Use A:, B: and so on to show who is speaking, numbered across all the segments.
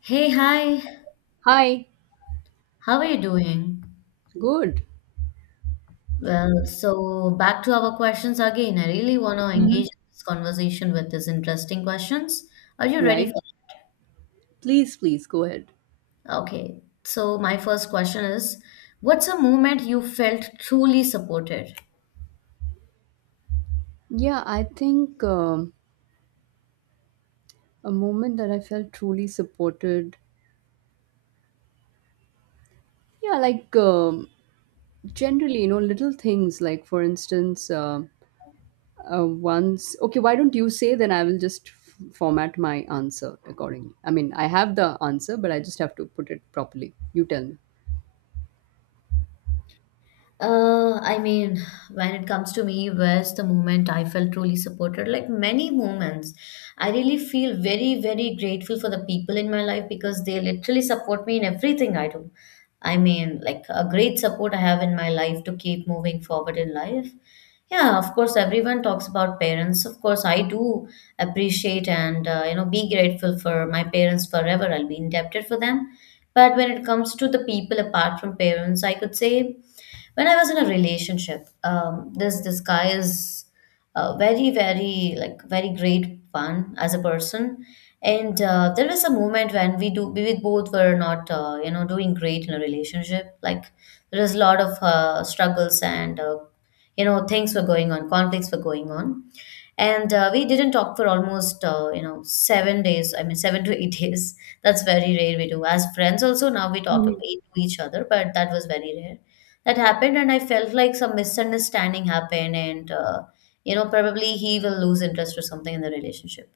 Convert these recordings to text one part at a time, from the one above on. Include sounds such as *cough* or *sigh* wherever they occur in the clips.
A: Hey, hi,
B: Hi.
A: how are you doing?
B: Good.
A: Well, so back to our questions again. I really want to engage
B: Mm-hmm.
A: in this conversation with these interesting questions. Are you ready
B: Right?
A: for
B: Please, please go ahead.
A: that? Okay, so my first question is, what's a moment you felt truly supported?
B: Yeah, I think a moment that I felt truly supported. Yeah, like generally, you know, little things like, for instance, once, okay, why don't you say, then I will just format my answer accordingly. I mean, I have the answer, but I just have to put it properly. You tell me.
A: I mean, when it comes to me, where's the moment I felt truly supported? Like many moments, I really feel very, very grateful for the people in my life because they literally support me in everything I do. I mean, like a great support I have in my life to keep moving forward in life. Yeah, of course, everyone talks about parents. Of course, I do appreciate and you know be grateful for my parents forever. I'll be indebted for them. But when it comes to the people apart from parents, I could say when I was in a relationship, this guy is very very like very great fun as a person, and there was a moment when we do we both were not you know doing great in a relationship. Like there was a lot of struggles and you know things were going on, conflicts were going on and we didn't talk for almost you know 7 days, I mean 7 to 8 *laughs* days. That's very rare we do, as friends also now we talk to each other, but that was very rare that happened. And I felt like some misunderstanding happened and you know probably he will lose interest or something in the relationship.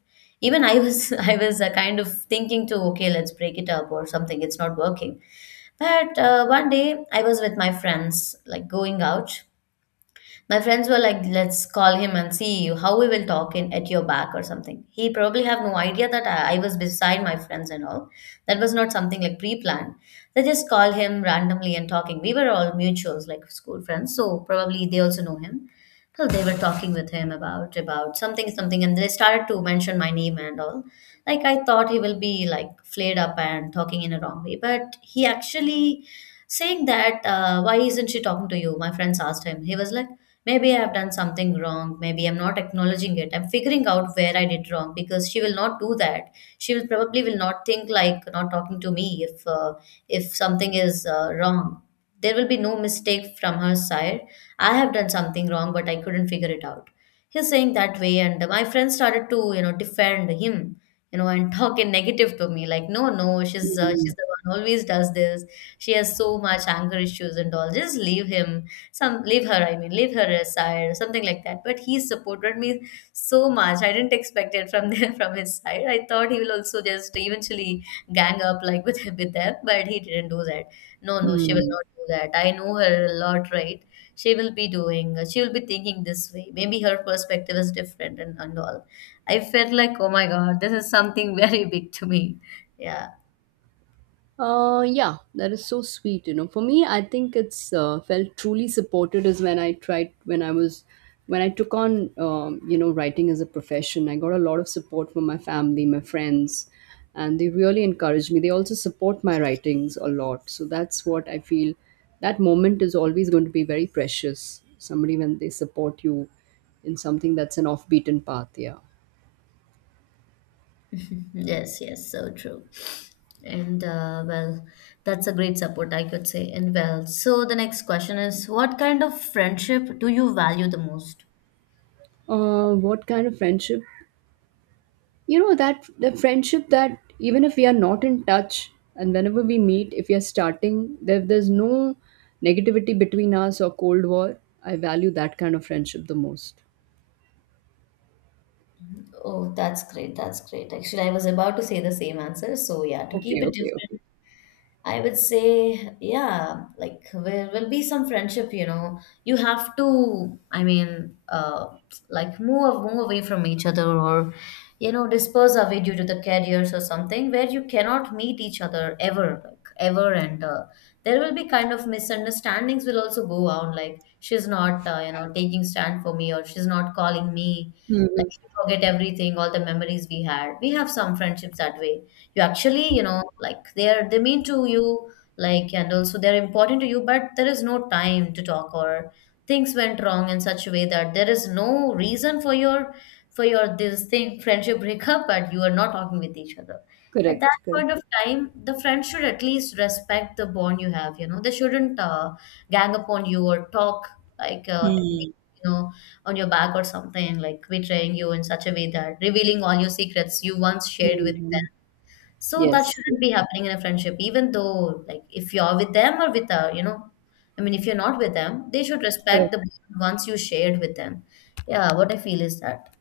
A: Even I was *laughs* I was kind of thinking to, okay, let's break it up or something, it's not working. But one day I was with my friends, like going out. My friends were like, let's call him and see how we will talk in at your back or something. He probably have no idea that I was beside my friends and all. That was not something like pre-planned. They just call him randomly and talking. We were all mutuals, like school friends, so probably they also know him. So they were talking with him about something, something, and they started to mention my name and all. Like I thought he will be like flared up and talking in a wrong way, but he actually saying that, why isn't she talking to you? My friends asked him. He was like, maybe I've done something wrong. Maybe I'm not acknowledging it. I'm figuring out where I did wrong, because she will not do that. She will probably will not think like not talking to me if something is wrong. There will be no mistake from her side. I have done something wrong, but I couldn't figure it out. He's saying that way, and my friend started to you know defend him, you know, and *laughs* talk in negative to me like, no, no, she's the one always does this. She has so much anger issues and all. Just leave him, some leave her, I mean leave her aside or something like that. But he supported me so much. I didn't expect it from *laughs* there, from his side. I thought he will also just eventually gang up like with them, but he didn't do that. No, no, she will
B: Hmm.
A: not do that. I know her a lot, right? She will be doing, she will be thinking this way, maybe her perspective is different and all. I felt like, oh my god, this is something *laughs* very big to me. Yeah.
B: Yeah, that is so sweet. You know, for me, I think it's felt truly supported is when I tried when I was when I took on you know, writing as a profession. I got a lot of support from my family, my friends, and they really encouraged me. They also support my writings a lot. So that's what I feel. That moment is always going to be very precious. Somebody when they support you in something that's an off beaten path. Yeah.
A: Yes, yes, so true. And well, that's a great support, I could say. And well, so the next question is, what kind of friendship do you value the most?
B: What kind of friendship, you know, that the friendship that even if we are not in touch, and whenever we meet, if we are starting, there's no negativity between us or cold war, I value that kind of friendship the most.
A: Oh, that's great. That's great. Actually, I was about to say the same answer. So, yeah, to
B: Okay,
A: keep it
B: okay, okay.
A: different. I would say, yeah, like there will be some friendship, you know. You have to, I mean, like move away from each other, or you know, disperse away due to the careers or something, where you cannot meet each other ever, like ever, and there will be kind of misunderstandings will also go on. Like she's not, you know, taking stand for me, or she's not calling me. Like you forget everything, all the memories we had. We have some friendships that way. You actually you know like they are, they mean to you, like, and also they're important to you, but there is no time to talk, or things went wrong in such a way that there is no reason for your this thing *laughs* friendship breakup, but you are not talking with each other. At that
B: Correct, correct.
A: point of time, the friend should at least respect the bond you have, you know. They shouldn't gang upon you or talk like you know on your back or something, like betraying you in such a way that revealing all your secrets you once shared with them. So that
B: Yes, yes.
A: shouldn't be happening in a friendship, even though, like, if you're with them or with a, you know, I mean, if you're not with them, they should respect
B: Correct.
A: the bond once you shared with them. Yeah, what I feel is that.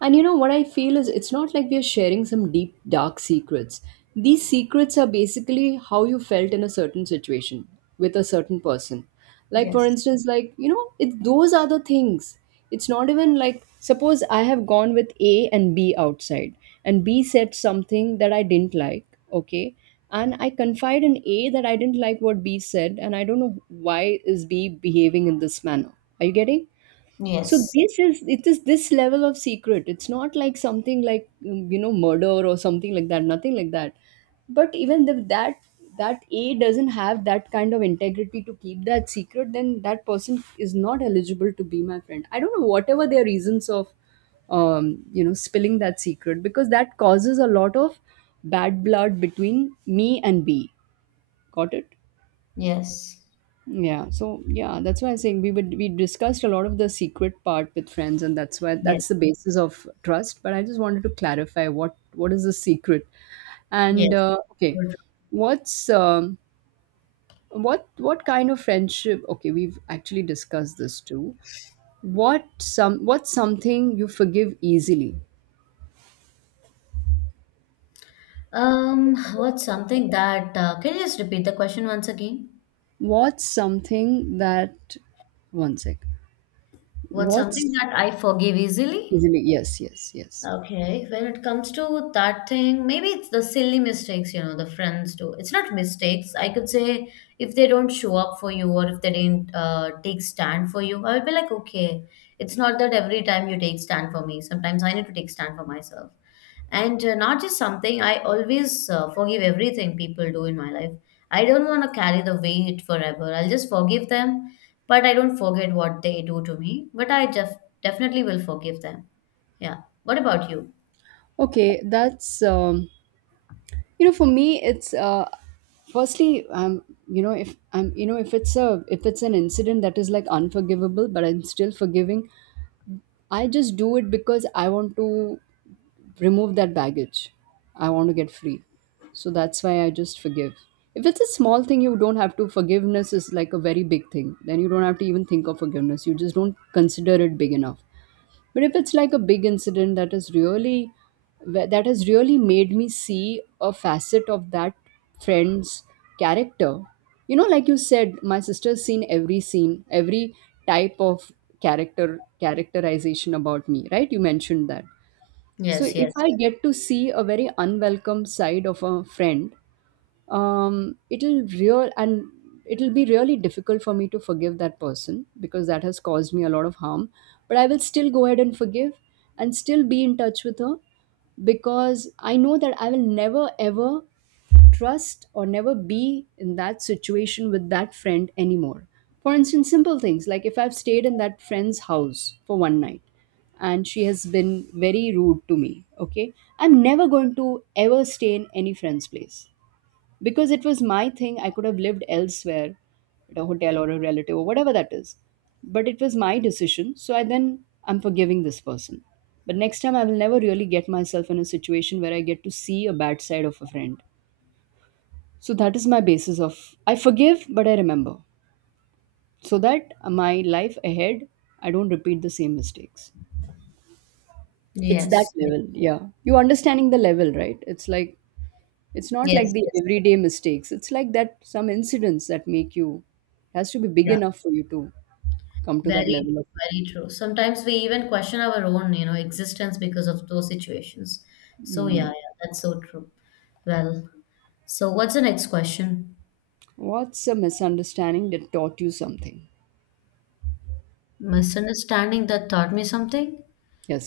B: And you know what I feel is, it's not like we are sharing some deep, dark secrets. These secrets are basically how you felt in a certain situation with a certain person. Like, for
A: Yes.
B: instance, like, you know, those are the things. It's not even like, suppose I have gone with A and B outside, and B said something that I didn't like, okay? And I confide in A that I didn't like what B said, and I don't know why is B behaving in this manner. Are you getting? So
A: Yes.
B: this is it is this level of secret. It's not like something like you know, murder or something like that. Nothing like that. But even if that A doesn't have that kind of integrity to keep that secret, then that person is not eligible to be my friend. I don't know whatever their reasons of you know, spilling that secret, because that causes a lot of bad blood between me and B. Got it?
A: Yes.
B: Yeah, so yeah, that's why I'm saying we discussed a lot of the secret part with friends, and that's why that's
A: Yes.
B: the basis of trust. But I just wanted to clarify what is the secret, and
A: Yes.
B: okay.
A: So true.
B: What's um, what what kind of friendship? Okay, we've actually discussed this too. What's something you forgive easily?
A: What's something that, can you just repeat the question once again?
B: What's something that, one sec?
A: What's something
B: What's
A: that I forgive easily?
B: easily? Yes, yes, yes.
A: Okay, when it comes to that thing, maybe it's the silly mistakes, you know, the friends do. It's not mistakes, I could say. If they don't show up for you or if they didn't take stand for you, I would be like, okay, it's not that every time you take stand for me. Sometimes I need to take stand for myself. And not just something, I always forgive everything people do in my life. I don't want to carry the weight forever. I'll just forgive them, but I don't forget what they do to me. But I definitely will forgive them. Yeah. What about you?
B: Okay, that's you know, for me it's firstly, you know, if it's a, if it's an incident that is like unforgivable, but I'm still forgiving. I just do it because I want to remove that baggage. I want to get free. So that's why I just forgive. If it's a small thing, you don't have to. Forgiveness is like a very big thing, then you don't have to even think of forgiveness, you just don't consider it big enough. But if it's like a big incident that is really that has really made me see a facet of that friend's character. You know, like you said, my sister's seen every scene, every type of character characterization about me, right? You mentioned that. So
A: Yes,
B: if
A: yes.
B: I get to see a very unwelcome side of a friend, um it'll real and it'll be really difficult for me to forgive that person, because that has caused me a lot of harm. But I will still go ahead and forgive, and still be in touch with her, because I know that I will never ever trust or never be in that situation with that friend anymore. For instance, simple things like if I've stayed in that friend's house for one night and she has been very rude to me, okay, I'm never going to ever stay in any friend's place, because it was my thing, I could have lived elsewhere, at a hotel or a relative or whatever that is. But it was my decision. So I, then I'm forgiving this person, but next time I will never really get myself in a situation where I get to see a bad side of a friend. So that is my basis of: I forgive but I remember, so that my life ahead, I don't repeat the same mistakes. It's that
A: Yes, yes,
B: level, yeah. You understanding the level, right? It's like, it's not like
A: yes,
B: the
A: yes.
B: everyday mistakes. It's like that some incidents that make you, has to be big
A: Yeah.
B: enough for you to come to that
A: Very
B: level
A: true,
B: of.
A: very true. Sometimes we even question our own, you know, existence because of those situations. So yeah, yeah,
B: Mm.
A: that's so true. Well, so what's the next question?
B: What's a misunderstanding that taught you something?
A: Misunderstanding that taught me something?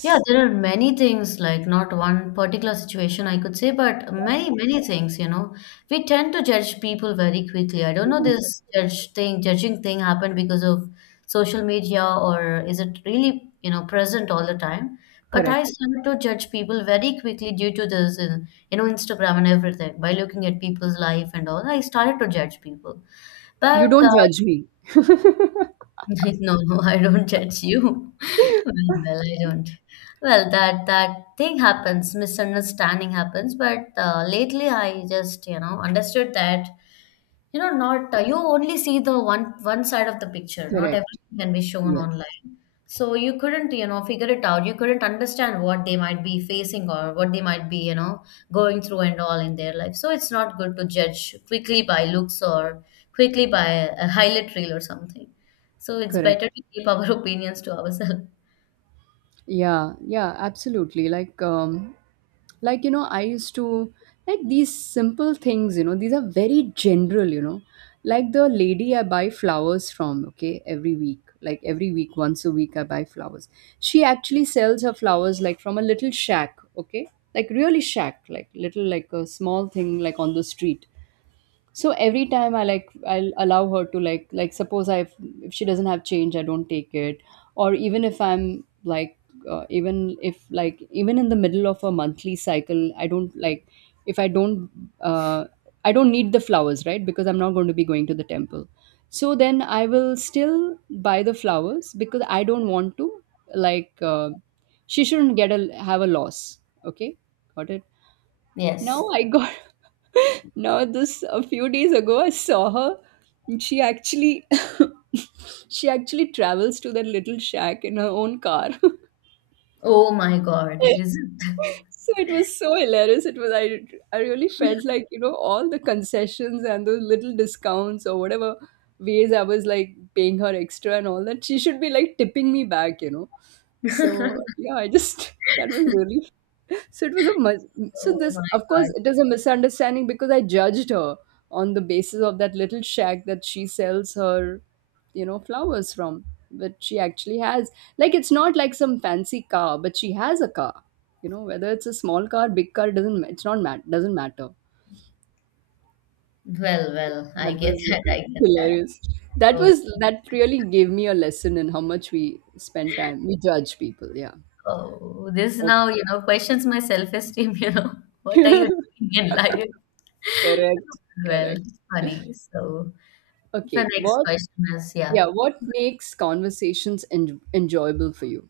A: Yeah, there are many things, like not one particular situation I could say, but many, many things, you know. We tend to judge people very quickly. I don't know
B: Mm.
A: this judging thing happened because of social media, or is it really, you know, present all the time? But I
B: Correct.
A: started to judge people very quickly due to this, in, you know, Instagram and everything. By looking at people's life and all, I started to judge people.
B: You
A: But
B: don't judge me.
A: *laughs* no, no, I don't judge you. *laughs* Well, well, I don't. Well, that thing happens, misunderstanding happens. But lately, I just you know understood that you know not you only see the one side of the picture. Not
B: Correct.
A: everything can be shown
B: Yes.
A: online. So you couldn't, you know, figure it out. You couldn't understand what they might be facing or what they might be, you know, going through and all in their life. So it's not good to judge quickly by looks or quickly by a highlight reel or something. So it's
B: Correct.
A: better to keep our *laughs* opinions to ourselves.
B: Yeah, yeah, absolutely. Like, like, you know, I used to, like, these simple things. You know, these are very general. You know, like the lady I buy flowers from. Okay, every week, like every week, once a week, I buy flowers. She actually sells her flowers like from a little shack. Okay, like really shack, like little, like a small thing, like on the street. So every time I, like, I'll allow her to, like suppose I, if she doesn't have change, I don't take it. Or even if I'm, like, even if, like, even in the middle of a monthly cycle, I don't, like, if I don't uh, I don't need the flowers, right, because I'm not going to be going to the temple. So then I will still buy the flowers, because I don't want to, like, she shouldn't get a have a loss. Okay? Got it?
A: Yes.
B: Now I got *laughs* Now, this, a few days ago, I saw her, and she actually, *laughs* she actually travels to that little shack in her own car. *laughs*
A: Oh my god, is it?
B: So it was so hilarious. It was I really felt like, you know, all the concessions and those little discounts or whatever ways I was, like, paying her extra and all that, she should be, like, tipping me back, you know. So yeah, I just *laughs* that was really, so it was a so
A: Oh
B: this,
A: my
B: of course,
A: god.
B: it is a misunderstanding because I judged her on the basis of that little shack that she sells her, you know, flowers from. But she actually has, like, it's not like some fancy car, but she has a car. You know, whether it's a small car, big car, doesn't ma- it's not mat doesn't matter.
A: Well, well, I
B: That
A: get
B: was
A: that. I get that.
B: hilarious. That
A: Oh,
B: was that really gave me a lesson in how much we spend time. We judge people. Yeah.
A: oh, this now,
B: Okay.
A: you know, questions my self-esteem, *laughs* you know. What are you
B: *laughs*
A: doing in life?
B: Correct.
A: Well,
B: Correct.
A: it's funny. So the
B: Okay.
A: next
B: What?
A: question is, yeah,
B: Yeah. What makes conversations enjoyable for you?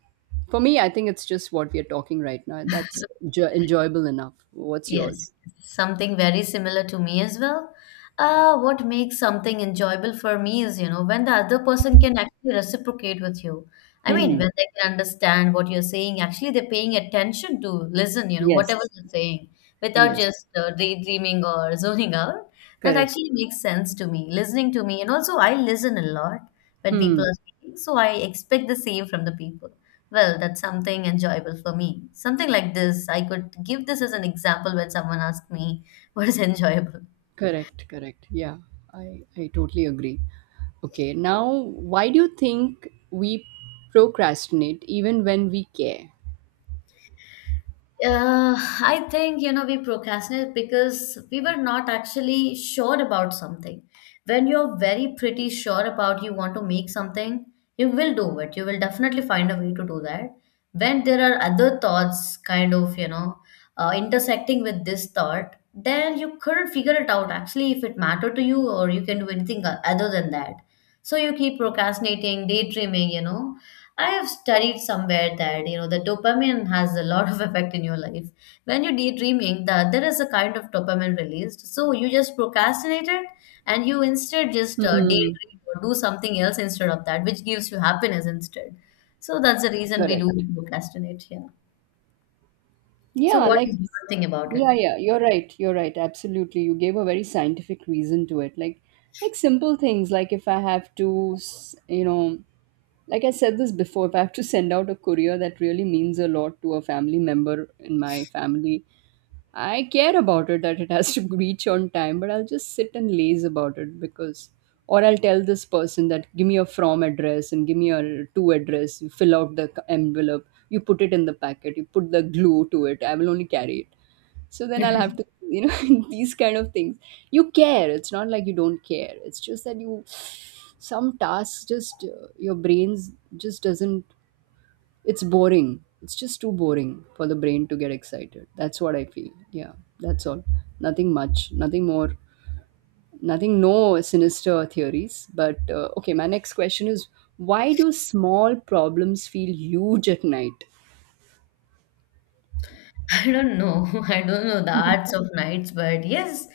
B: For me, I think it's just what we are talking right now. That's enjoyable enough. What's
A: yes,
B: yours?
A: something very similar to me as well. What makes something enjoyable for me is, you know, when the other person can actually reciprocate with you. I mean,
B: Hmm.
A: when they can understand what you're saying, actually they're paying attention to listen, you know, whatever
B: Yes.
A: you're saying, without
B: Yes.
A: just daydreaming or *laughs* zoning out. That
B: Correct.
A: actually makes sense to me, listening to me. And also, I listen a lot when people
B: Hmm.
A: are speaking, so I expect the same from the people. Well, that's something enjoyable for me. Something like this, I could give this as an example when someone asks me *laughs* what is enjoyable.
B: Correct. Correct. Yeah. I totally agree. Okay, now, why do you think we procrastinate even when we care?
A: Uh, I think, you know, we procrastinate because we were not actually sure about something. When you're very pretty sure about you want to make something, you will do it. You will definitely find a way to do that. When there are other thoughts kind of, you know, intersecting with this thought, then you couldn't figure it out actually if it mattered to you or you can do anything other than that. So you keep procrastinating, daydreaming, you know. I have studied somewhere that, the dopamine has a lot of *laughs* effect in your life. When you're daydreaming, there is a kind of dopamine released. So you just procrastinate it, and you instead just
B: Hmm.
A: daydream or do something else instead of that, which gives you happiness instead. So that's the reason we do
B: Correct.
A: procrastinate here. So
B: Yeah,
A: what
B: like,
A: is your thing about
B: yeah,
A: it?
B: yeah, you're right, absolutely. You gave a very scientific reason to it. Like, simple things, like if I have to, you know, like I said this before, if I have to send out a courier that really means a lot to a family member in my family, I care about it that it has to *laughs* reach on time, but I'll just sit and laze about it because, or I'll tell this person that give me a from address and give me a to address. You fill out the envelope, you put it in the packet, you put the glue to it. I will only carry it. So then
A: *laughs*
B: I'll have to, you know, *laughs* these kind of things. You care. It's not like you don't care. It's just that you, *sighs* some tasks just, your brains just doesn't, it's boring. It's just too boring for the brain to get excited. That's what I feel. Yeah, that's all. Nothing much, nothing more, nothing, no sinister theories. But okay, my next question is: why do small problems feel huge at night? *laughs*
A: *laughs* I don't know. *laughs* I don't know the arts of nights, but yes,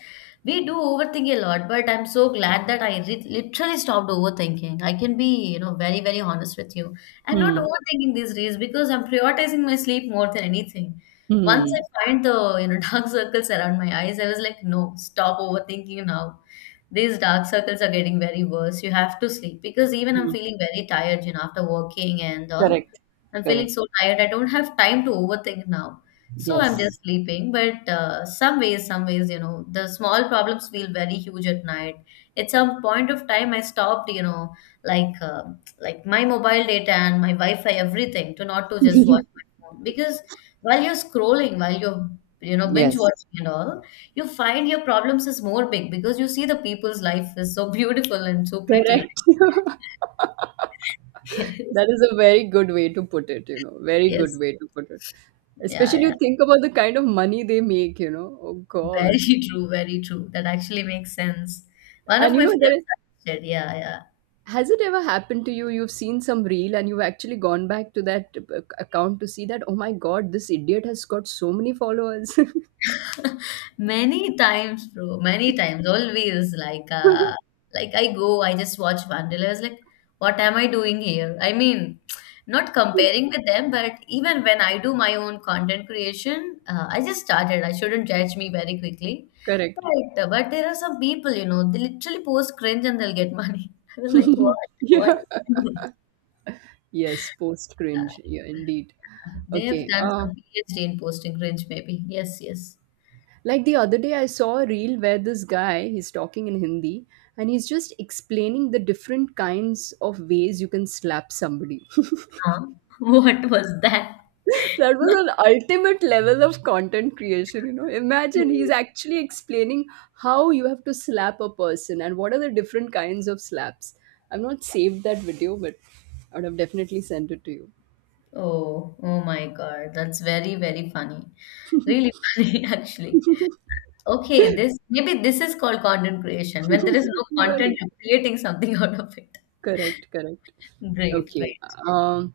A: we do overthink a lot. But I'm so glad that literally stopped overthinking. I can be, very, very honest with you. I'm not
B: Mhm.
A: overthinking these days because I'm prioritizing my sleep more than anything.
B: Hmm.
A: Once
B: Hmm.
A: I find *laughs* dark circles around my eyes, I was like, no, stop overthinking now. These dark circles are getting very worse. You have to sleep because even I'm
B: Hmm.
A: feeling very tired, you know, after working and all.
B: Correct.
A: I'm feeling
B: Correct.
A: so tired. I don't have time to overthink now. So I'm
B: Yes.
A: just sleeping. But some ways, you know, the small problems feel very huge at night. At some point of time, I stopped, you know, like uh, like my mobile data and my Wi-Fi, everything, to not to just watch
B: *laughs*
A: my phone because while you're scrolling, while you're, you know, binge
B: Yes.
A: watching and all, you find your problems is more big because you see the people's life is so *laughs* beautiful and so pretty,
B: Correct. *laughs*
A: right?
B: That is a very good way to put it, you know.
A: *laughs*
B: Very good
A: Yes.
B: way to put it.
A: Yeah,
B: Especially
A: yeah.
B: you think about the kind of money they make, you know. Oh God.
A: Very true, very true. That actually makes sense. One of
B: And you
A: my
B: know,
A: friends
B: there
A: said, yeah, yeah.
B: has it ever happened to you? You've seen some reel and you've actually gone back to that account to see that, oh my God, this idiot has got so many followers.
A: Many times, bro, many times, always like,
B: *laughs*
A: like I go, I just watch Vanderlei. I was like, what am I doing here? I mean, not comparing with them, but even when I do my own content creation, I just started. I shouldn't judge me very quickly.
B: Correct.
A: But there are some people, you know, they literally post cringe and they'll get money. *laughs* I was like, what?
B: *laughs*
A: What?
B: Yeah.
A: *laughs*
B: Yes, post cringe. Yeah, indeed.
A: They have
B: Okay.
A: done some PhD in posting cringe, maybe. Yes, yes.
B: Like the other day, I saw a reel where this guy, he's talking in Hindi, and he's just explaining the different kinds of ways you can slap somebody. *laughs*
A: Huh? *laughs* What was that?
B: That
A: *laughs*
B: was an ultimate level of content creation, you know. Imagine he's actually explaining how you have to slap a person, and what are the different kinds of slaps. I've not saved that video, but I would have definitely sent it to you.
A: Oh, oh my God. That's very, very funny. Really *laughs* funny, actually. Okay, this maybe this is called content creation. When there
B: *laughs*
A: is no content,
B: Really?
A: you're creating something *laughs* out of it.
B: Correct, correct.
A: Great,
B: Okay.
A: great.
B: Um,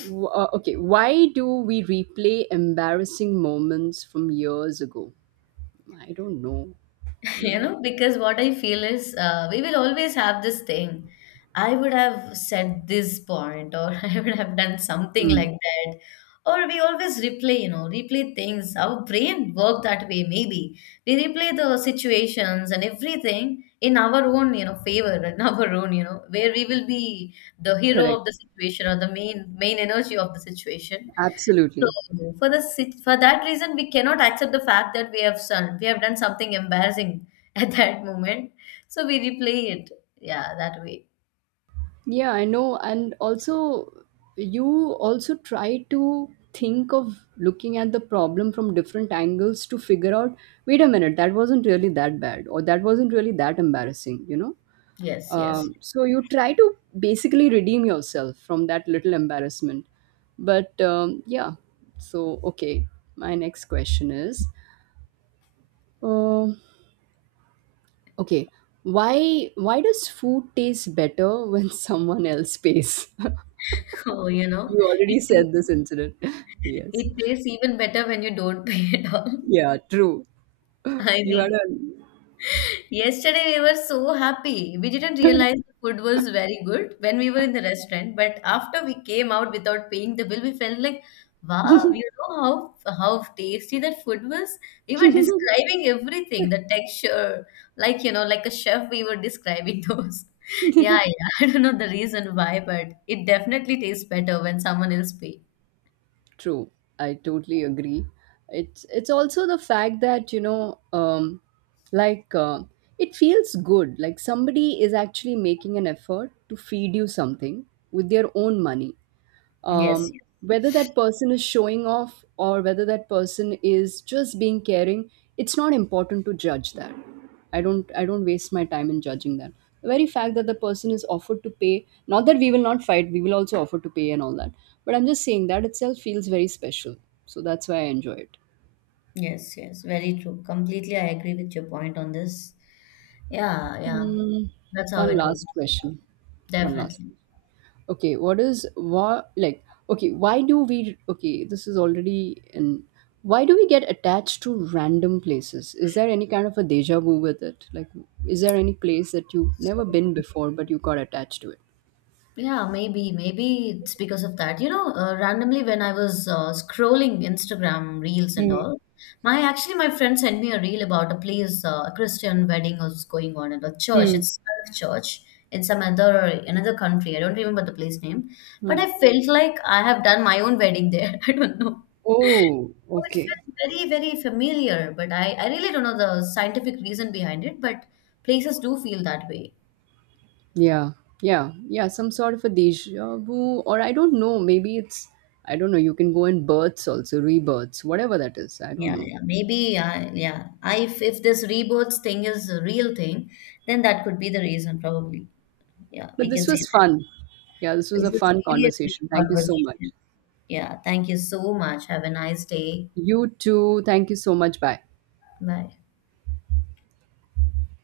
B: Okay, why do we replay embarrassing moments from years ago? I don't know. I
A: *laughs* You
B: don't know.
A: know, because what I feel is, we will always have this thing. I would have said this point, or *laughs* I would have done something
B: Hmm.
A: like that, or we always replay, you know, replay things. Our brain work that way, maybe. We replay the situations and everything in our own, you know, favor, *laughs* in our own, you know, where we will be the hero
B: Correct.
A: of the situation or the main energy of the situation.
B: Absolutely.
A: So for that reason, we cannot accept the fact that we have done something embarrassing *laughs* at that moment. So we replay it. Yeah, that way.
B: Yeah, I know. And also, you also try to think of looking at the problem from different angles to figure out, wait a minute, that wasn't really that bad, or that wasn't really that embarrassing, you know?
A: Yes, yes.
B: Um,
A: *laughs*
B: so you try to basically redeem yourself from that little embarrassment. But yeah, so okay, my next question is, um okay, why does food taste better when *laughs* someone else pays? *laughs*
A: Oh, you know,
B: You
A: it
B: already said this incident. *laughs* Yes.
A: it tastes even better when you don't *laughs* pay at all.
B: Yeah, true.
A: I
B: You had
A: mean, yesterday we were so happy. We didn't realize the food was very good when we were in the restaurant, but after we came out without paying the bill, we felt like, wow, you know how tasty that food was. We
B: a
A: were describing everything, the texture, like, you know, like a chef, we were describing those. *laughs* Yeah,
B: *laughs*
A: yeah. *laughs* I don't know the reason why, but it definitely tastes better when someone else pay.
B: True, I totally agree. It's also the fact that, you know, like, it feels good. Like somebody is actually making an effort to feed you something with their own money,
A: Yes,
B: um,
A: yes,
B: whether that person is showing off or whether that person is just being caring, it's not important to judge that. I don't waste my time in judging that. The very fact that the person is offered to pay, not that we will not fight, we will also offer to pay and all that, but I'm just saying that itself feels very special. So that's why I enjoy it.
A: yes, yes. Very true. Completely, I agree with your point on this. Yeah, yeah.
B: Hmm.
A: That's how
B: One
A: it works.
B: last question. One last
A: Definitely.
B: Okay. what is what Like, okay, why do we okay, this is already an why do we get attached to random places? Is there any kind of a deja vu with it, like, is there any place that you've
A: So
B: never been
A: true.
B: before but you got attached to it?
A: Yeah, maybe, maybe it's because of that. You know, randomly when I was, scrolling Instagram reels and
B: Hmm.
A: all, my actually my friend sent me a reel about a place, a Christian wedding was going on at a church.
B: Hmm.
A: It's a church in some other another country. I don't remember the place name, but
B: Hmm.
A: I felt like I have done my own wedding there. *laughs* I don't know.
B: Oh,
A: So it
B: okay.
A: felt very, very familiar, but I really don't know the scientific reason behind it, but places do feel that way.
B: Yeah, yeah, yeah, some sort of a deja vu, or I don't know, maybe it's, I don't know, you can go in births also rebirths, whatever that is, I don't
A: Yeah,
B: know.
A: yeah. Maybe, yeah. If this rebirth thing is a real thing, then that could be the reason, probably. Yeah,
B: But
A: we can
B: this
A: say
B: was
A: that.
B: fun. Yeah, this was a
A: This is
B: fun
A: really a great
B: conversation. Thank you so much.
A: conversation. Yeah, thank you so much. Have a nice day.
B: You too. Thank you so much. Bye.
A: Bye.